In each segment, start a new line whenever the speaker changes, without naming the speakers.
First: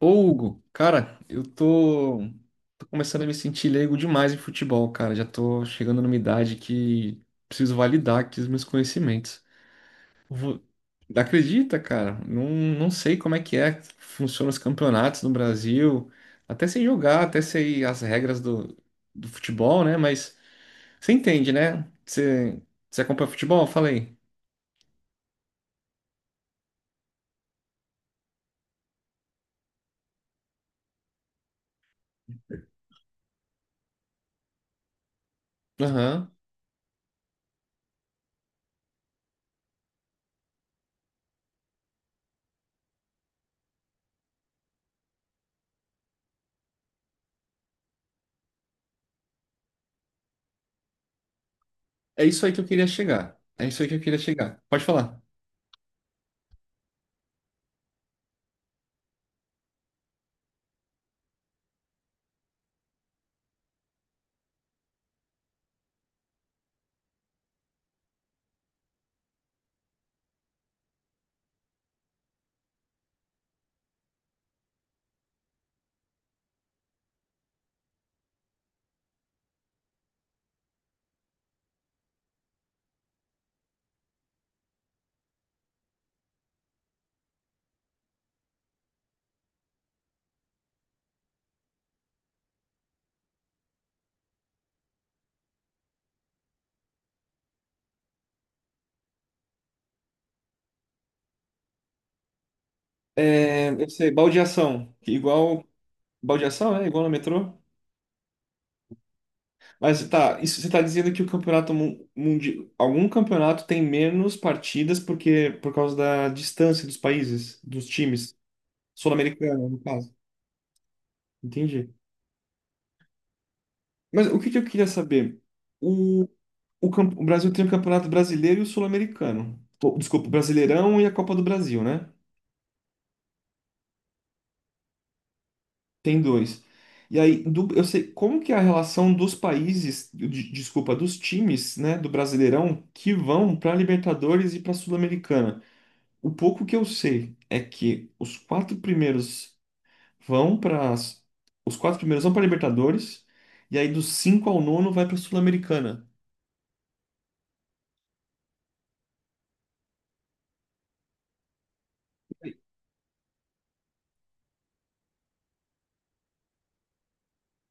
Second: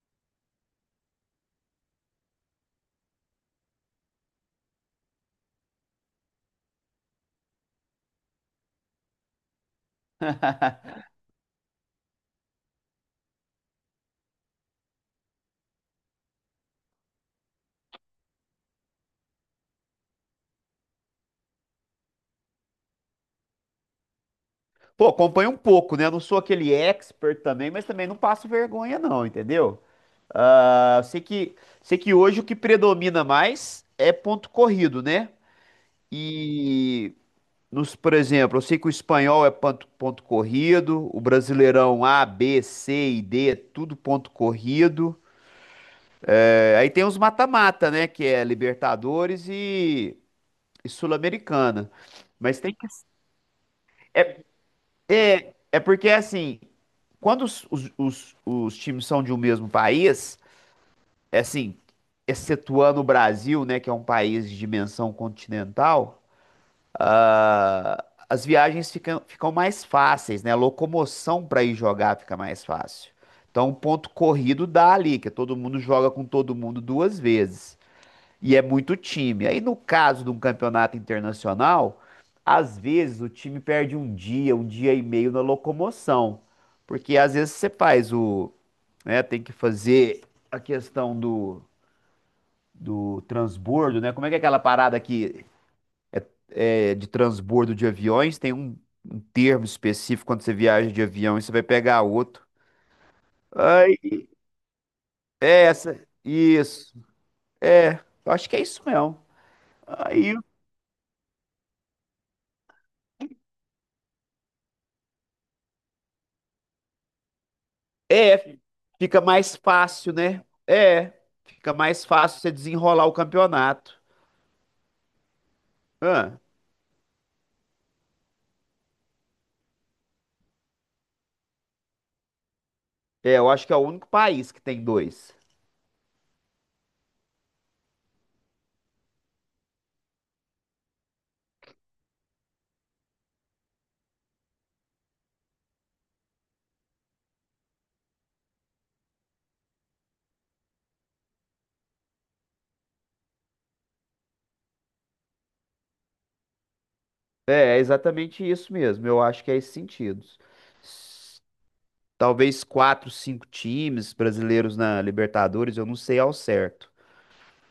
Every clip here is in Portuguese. Ô, Hugo, cara, eu tô começando a me sentir leigo demais em futebol, cara. Já tô chegando numa idade que preciso validar aqui os meus conhecimentos. Vo- Acredita, cara? Não sei como é, que funcionam os campeonatos no Brasil. Até sei jogar, até sei as regras do futebol, né? Mas você entende, né? Você acompanha futebol? Falei.
Pô, acompanho um pouco, né? Eu não sou aquele expert também, mas também não passo vergonha, não, entendeu? Ah, sei que hoje o que predomina mais é ponto corrido, né?
Aham.
E nos, por exemplo, eu sei que o espanhol é ponto corrido, o brasileirão A, B, C e D é tudo ponto corrido. É, aí tem os mata-mata, né? Que é Libertadores e Sul-Americana.
É isso aí que
Mas
eu
tem
queria
que.
chegar. É isso aí que eu queria chegar. Pode falar.
É porque assim, quando os times são de um mesmo país, é assim, excetuando o Brasil, né, que é um país de dimensão continental, as viagens ficam mais fáceis, né? A locomoção para ir jogar fica mais fácil. Então, o ponto corrido dá ali, que todo mundo joga com todo mundo duas vezes. E é muito time. Aí, no caso de um campeonato internacional, às vezes o time perde um dia e meio na locomoção. Porque às vezes você faz o, né, tem que fazer a questão do transbordo, né? Como é que é aquela parada que é, de transbordo de aviões? Tem um termo específico quando você viaja de avião e você vai pegar outro.
É, eu
Aí,
sei, baldeação. Igual.
é essa,
Baldeação, é
isso.
igual no metrô.
É, eu acho que é isso mesmo.
Mas
Aí
tá, isso, você está dizendo que o campeonato mundial, algum campeonato tem menos partidas porque por causa da distância dos países, dos times.
É, fica mais
Sul-americano, no
fácil,
caso.
né? É, fica
Entendi.
mais fácil você desenrolar o campeonato.
Mas o que que eu queria saber? O,
Ah,
o Brasil tem o Campeonato Brasileiro e o Sul-Americano. Pô, desculpa, o Brasileirão e a Copa do Brasil, né?
é, eu acho que é o único país que tem dois.
Tem dois. E aí, eu sei como que é a relação dos países, desculpa, dos times, né, do Brasileirão que vão para Libertadores e para Sul-Americana. O pouco que eu sei é que vão para os quatro primeiros vão para Libertadores e aí dos cinco ao nono vai para Sul-Americana.
É exatamente isso mesmo. Eu acho que é esse sentido. S- Talvez quatro, cinco times brasileiros na Libertadores, eu não sei ao certo.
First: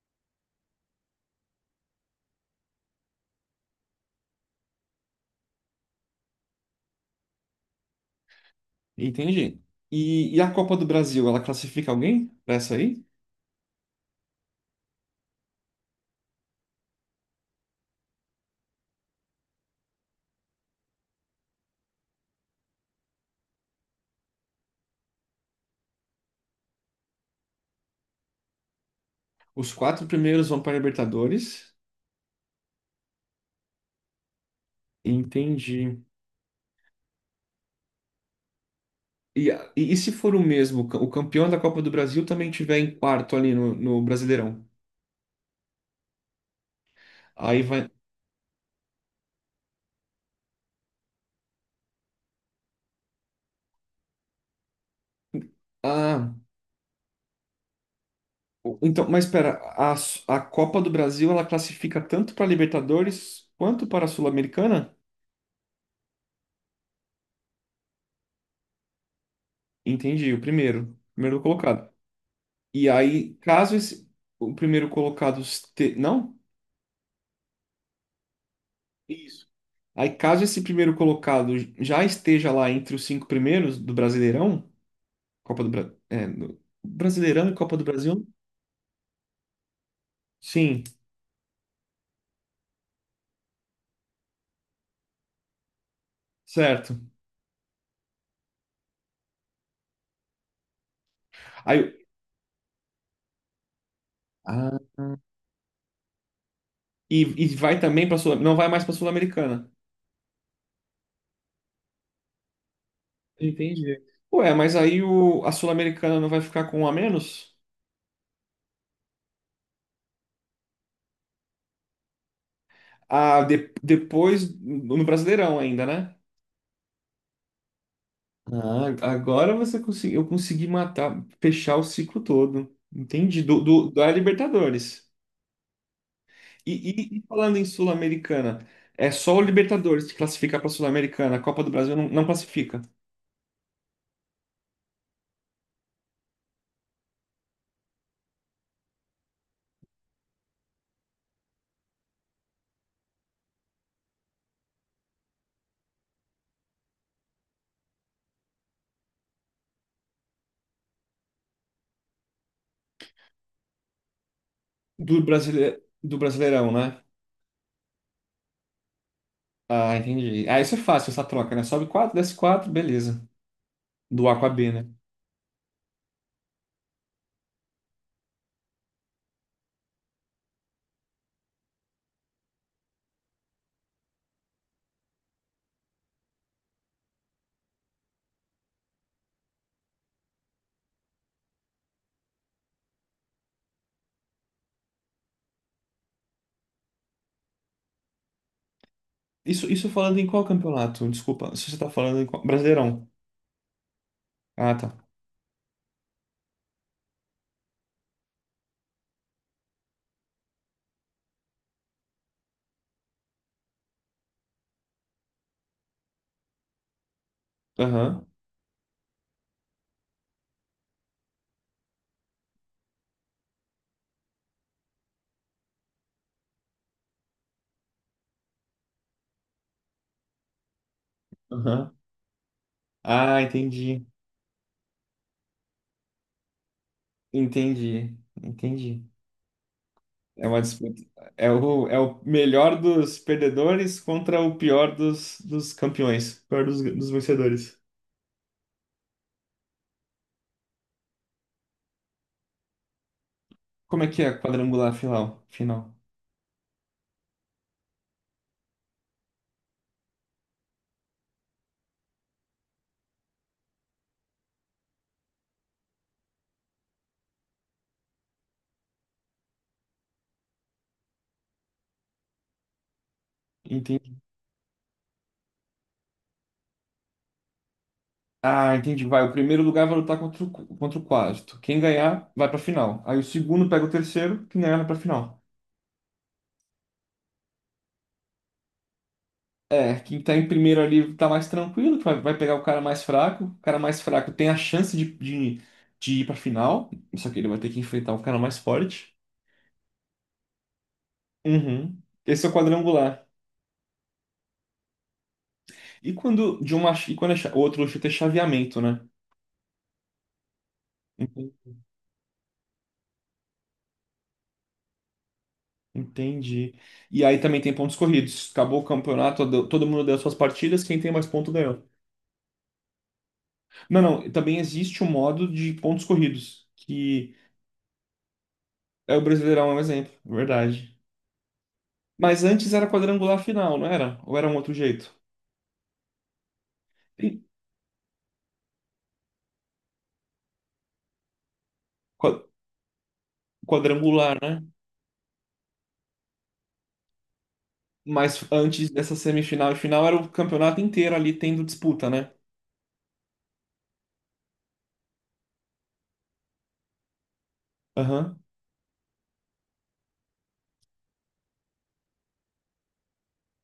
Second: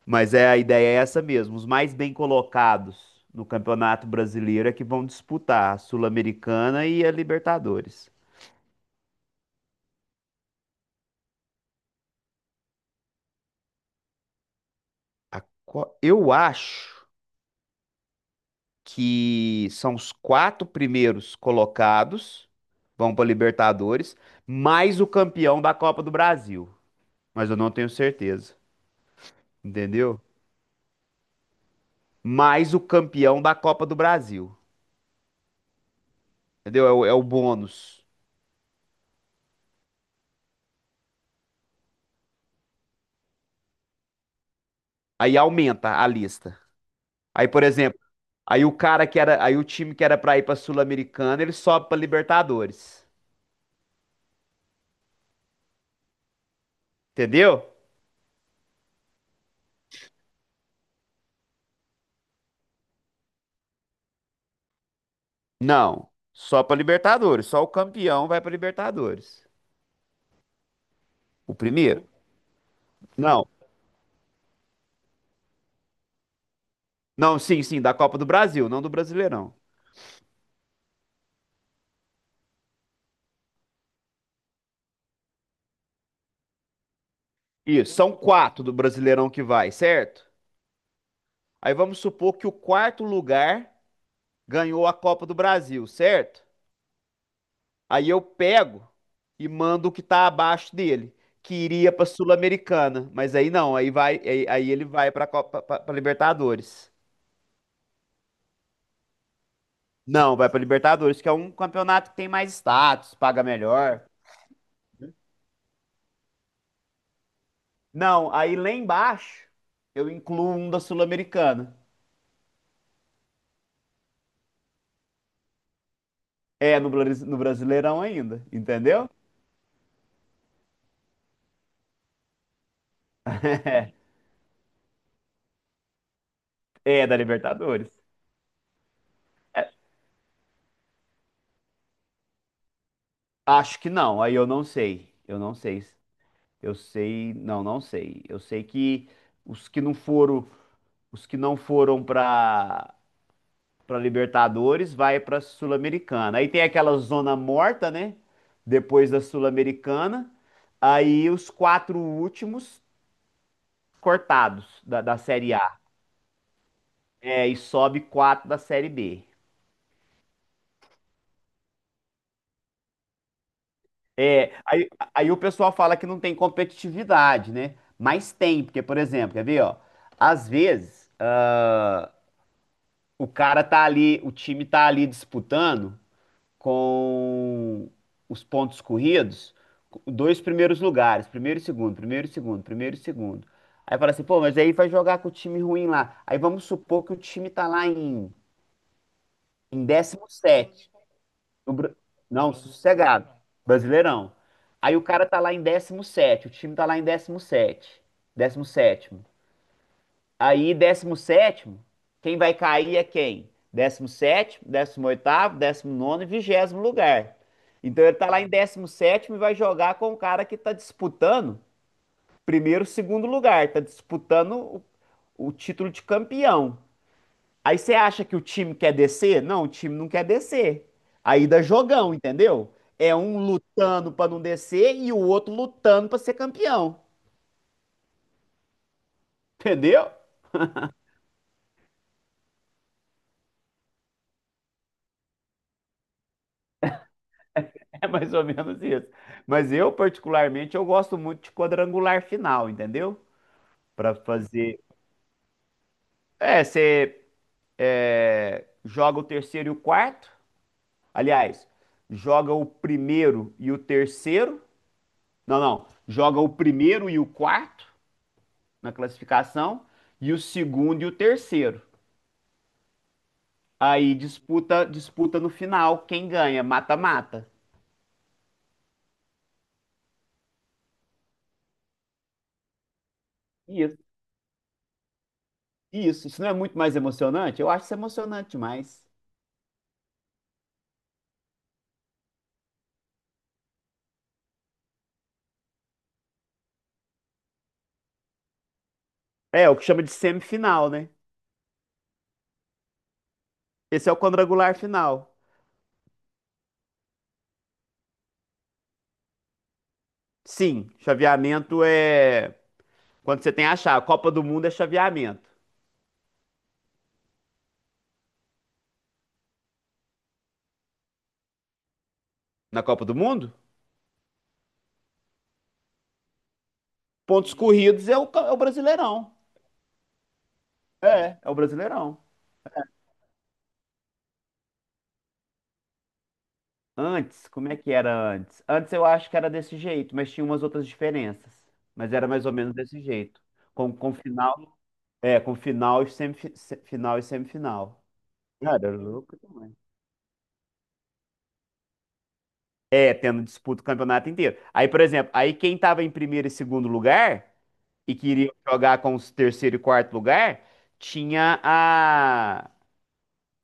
Mas a ideia é essa mesmo. Os mais bem colocados no Campeonato Brasileiro é que vão disputar a Sul-Americana e a Libertadores.
Entendi. E a Copa do Brasil, ela classifica alguém para essa aí?
Eu acho que são os quatro primeiros colocados, vão para Libertadores, mais o campeão da Copa do Brasil. Mas eu não tenho certeza,
Os quatro
entendeu?
primeiros vão para Libertadores.
Mais o campeão da Copa do Brasil,
Entendi.
entendeu? É o bônus.
E, e se for o mesmo, o campeão da Copa do Brasil também tiver em quarto ali no Brasileirão?
Aí aumenta a lista. Aí,
Aí
por
vai.
exemplo, aí o time que era para ir para Sul-Americana, ele sobe para Libertadores,
Ah,
entendeu?
então, mas espera, a, a Copa do Brasil ela classifica tanto para Libertadores quanto para a Sul-Americana?
Não, só para Libertadores, só o campeão vai para Libertadores.
Entendi, o primeiro
O
colocado.
primeiro?
E aí,
Não,
caso esse, o primeiro colocado este, não?
Não, sim, sim, da Copa do Brasil, não do
Isso.
Brasileirão.
Aí, caso esse primeiro colocado já esteja lá entre os cinco primeiros do Brasileirão, é, Brasileirão e Copa do
Isso, são
Brasil?
quatro do Brasileirão que vai, certo?
Sim,
Aí vamos supor que o quarto lugar ganhou a Copa do Brasil, certo?
certo.
Aí eu pego e mando o que tá abaixo dele, que
Aí,
iria
eu-
pra Sul-Americana, mas aí não, aí vai, aí
Ah,
ele vai pra Libertadores.
e vai também para Sul, não vai mais para Sul-Americana.
Não, vai pra Libertadores, que é um campeonato que tem mais status, paga
Entendi.
melhor.
Ué, mas aí o, a Sul-Americana não vai ficar com um a menos?
Não, aí lá embaixo eu incluo um da Sul-Americana.
Ah, depois no Brasileirão ainda, né?
É no Brasileirão ainda,
Ah,
entendeu?
agora você conseguiu, eu consegui matar, fechar o ciclo todo. Entendi, da Libertadores. E,
É da
e falando em
Libertadores.
Sul-Americana, é só o Libertadores que classifica para Sul-Americana. A Copa do Brasil não classifica.
Acho que não, aí eu não sei. Eu não sei. Eu sei, não, não sei. Eu sei que os que não foram, os que não foram para Libertadores vai para Sul-Americana. Aí tem aquela zona morta, né? Depois da Sul-Americana, aí os quatro últimos cortados da
Do
Série A.
Brasile, do Brasileirão, né?
É, e sobe quatro da Série B.
Ah, entendi. Ah, isso é fácil, essa troca, né? Sobe 4, desce 4, beleza. Do A com a
É,
B, né?
aí o pessoal fala que não tem competitividade, né? Mas tem, porque, por exemplo, quer ver, ó? Às vezes, o cara tá ali, o time tá ali disputando com os pontos corridos, dois primeiros lugares, primeiro e segundo, primeiro e segundo, primeiro e segundo. Aí fala assim, pô, mas aí vai jogar com o time ruim lá. Aí vamos supor que o time tá lá em,
Isso,
em
isso falando em qual
17.
campeonato? Desculpa, se
No
você tá
Bra-
falando em qual...
Não,
Brasileirão.
sossegado. Brasileirão.
Ah,
Aí o
tá.
cara tá lá em décimo sétimo, o time tá lá em décimo sétimo. Aí décimo sétimo, quem vai cair é quem? Décimo sétimo, décimo oitavo, décimo nono e vigésimo lugar. Então ele
Aham,
tá lá em décimo sétimo e vai jogar com o cara que tá disputando primeiro, segundo lugar, tá disputando o título de campeão. Aí você acha que o time quer descer? Não, o time não quer descer. Aí dá
aham.
jogão, entendeu? É um
Ah, entendi.
lutando pra não descer e o outro lutando pra ser campeão.
Entendi. Entendi.
Entendeu?
É uma disputa. É o, é o melhor dos perdedores contra o pior dos campeões. Pior dos vencedores.
É mais ou menos isso. Mas eu, particularmente, eu gosto muito de quadrangular final, entendeu?
Como é
Pra
que é
fazer.
quadrangular final? Final.
É, você joga o terceiro e o quarto. Aliás, joga o primeiro e o terceiro. Não, não. Joga o primeiro e o quarto, na classificação e o segundo e o terceiro. Aí disputa no final quem ganha, mata-mata.
Ah, entendi. Vai, o primeiro lugar vai lutar contra o, contra o quarto. Quem ganhar, vai pra final. Aí o segundo pega o
Isso,
terceiro, quem ganhar vai pra final.
isso. Isso não é muito mais emocionante? Eu acho isso emocionante demais.
É, quem tá em primeiro ali tá mais tranquilo, que vai, vai pegar o cara mais fraco. O cara mais fraco tem a chance de ir pra final, só que ele vai ter que enfrentar o cara mais forte.
É, o que chama de semifinal, né?
Uhum. Esse é o quadrangular.
Esse é o quadrangular final.
E quando de uma, e quando é, outro chute é chaveamento, né?
Sim,
Enten-
chaveamento é quando você tem a chave. A Copa do Mundo é chaveamento.
Entendi. E aí também tem pontos corridos. Acabou o campeonato, todo mundo deu suas partidas, quem tem mais ponto ganhou.
Na Copa do Mundo,
Não, não, também existe o modo de pontos corridos, que
pontos corridos é o
é o
Brasileirão.
Brasileirão é um exemplo, é verdade.
É o Brasileirão.
Mas antes era quadrangular final, não era? Ou era um outro jeito? Sim.
Antes, como é que era antes? Antes eu acho que era desse jeito, mas tinha umas outras diferenças. Mas era
Qua-
mais ou menos desse jeito. Com
Quadrangular, né?
final, com final e final e semifinal.
Mas
Cara,
antes
era
dessa
louco
semifinal
demais.
e final era o campeonato inteiro ali tendo disputa, né?
É, tendo disputa o campeonato inteiro. Aí, por exemplo, aí quem tava em primeiro e segundo lugar e
Aham.
queria jogar com os terceiro e quarto lugar, tinha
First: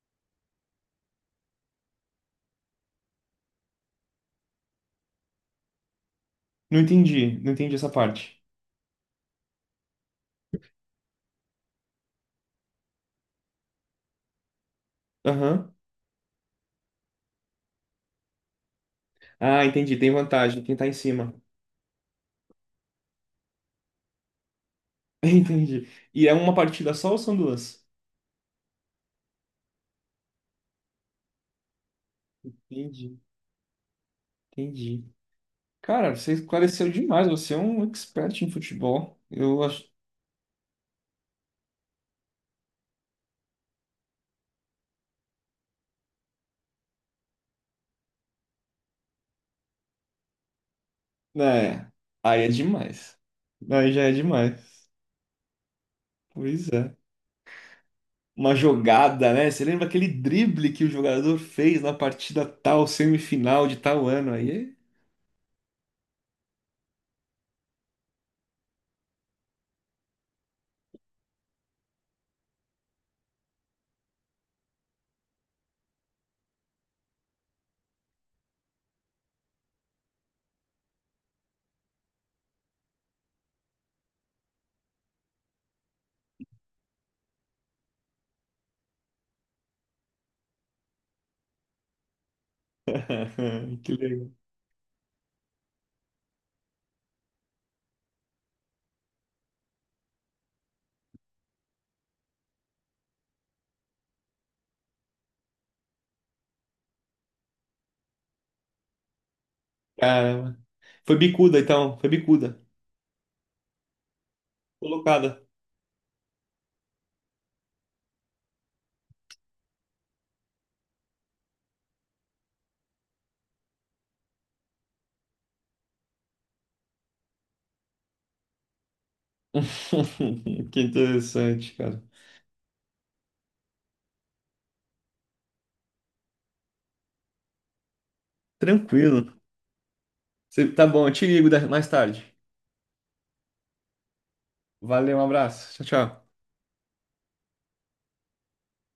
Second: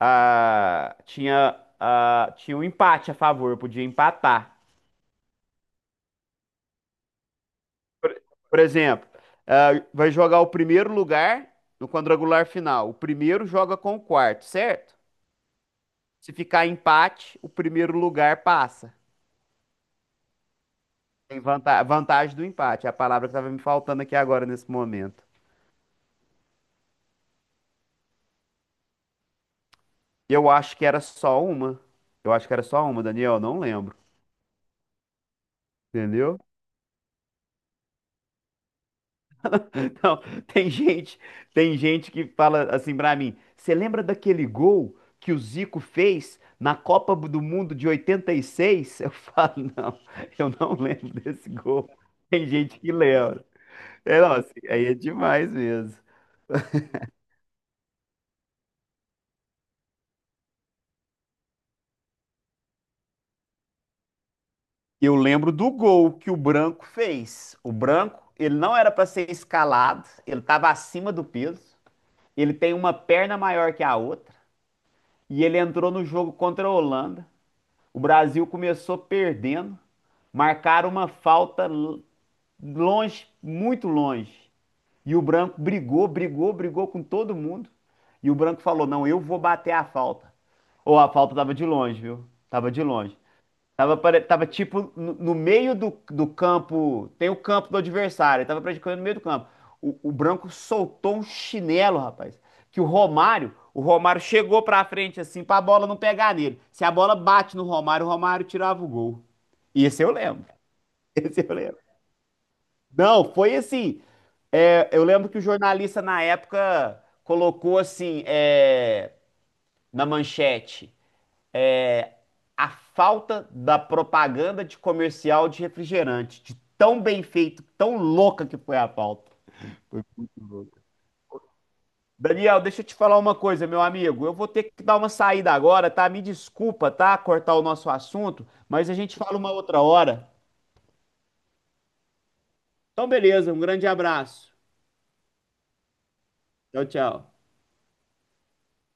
a, tinha um empate a favor, podia empatar.
Não entendi essa
Por,
parte.
por exemplo, vai jogar o primeiro lugar no quadrangular final. O primeiro joga com o quarto, certo?
Aham.
Se ficar empate, o primeiro lugar passa.
Ah, entendi, tem vantagem, quem tá em cima.
Tem vantagem do empate. É a palavra que estava me faltando aqui agora nesse momento.
Entendi. E é uma partida só ou são duas?
Eu acho que era só uma. Eu acho que era só uma,
Entendi,
Daniel. Não lembro.
entendi. Cara, você
Entendeu?
esclareceu demais. Você é um expert em futebol.
Não, tem gente, tem gente que fala assim pra mim, você lembra daquele gol que o Zico fez na Copa do Mundo de 86? Eu falo, não, eu não lembro desse
É,
gol.
aí
Tem
é
gente que
demais.
lembra.
Aí já é
É, não, assim,
demais.
aí é demais mesmo.
Pois é. Uma jogada, né? Você lembra aquele drible que o jogador fez na partida tal, semifinal de tal ano aí?
Eu lembro do gol que o Branco fez. O Branco, ele não era pra ser escalado, ele tava acima do peso, ele tem uma perna maior que a outra, e ele entrou no jogo contra a Holanda. O Brasil começou perdendo, marcaram uma falta longe, muito longe. E o branco brigou, brigou, brigou com todo mundo. E o branco falou: Não, eu vou bater a falta. Ou a falta tava de longe, viu? Tava de longe.
Que legal.
Tava tipo no meio do campo. Tem o campo do adversário, ele tava praticando no meio do campo. O Branco soltou um chinelo, rapaz. Que o Romário chegou pra frente assim pra bola não pegar nele. Se a bola bate no Romário, o Romário tirava o gol. E esse eu lembro.
Caramba. Foi
Esse eu
bicuda,
lembro.
então. Foi bicuda.
Não, foi assim. Eu lembro que
Colocada.
o jornalista na época colocou assim, na manchete, a falta da propaganda de comercial de refrigerante, de tão bem feito, tão louca que foi a pauta.
Que interessante, cara.
Daniel, deixa eu te falar uma coisa, meu amigo. Eu vou ter que dar uma saída agora, tá? Me desculpa, tá? Cortar o nosso assunto, mas a gente
Tranquilo.
fala uma outra hora.
Tá bom, eu te ligo mais tarde.
Então, beleza, um grande abraço.
Valeu, um abraço. Tchau, tchau.
Tchau, tchau.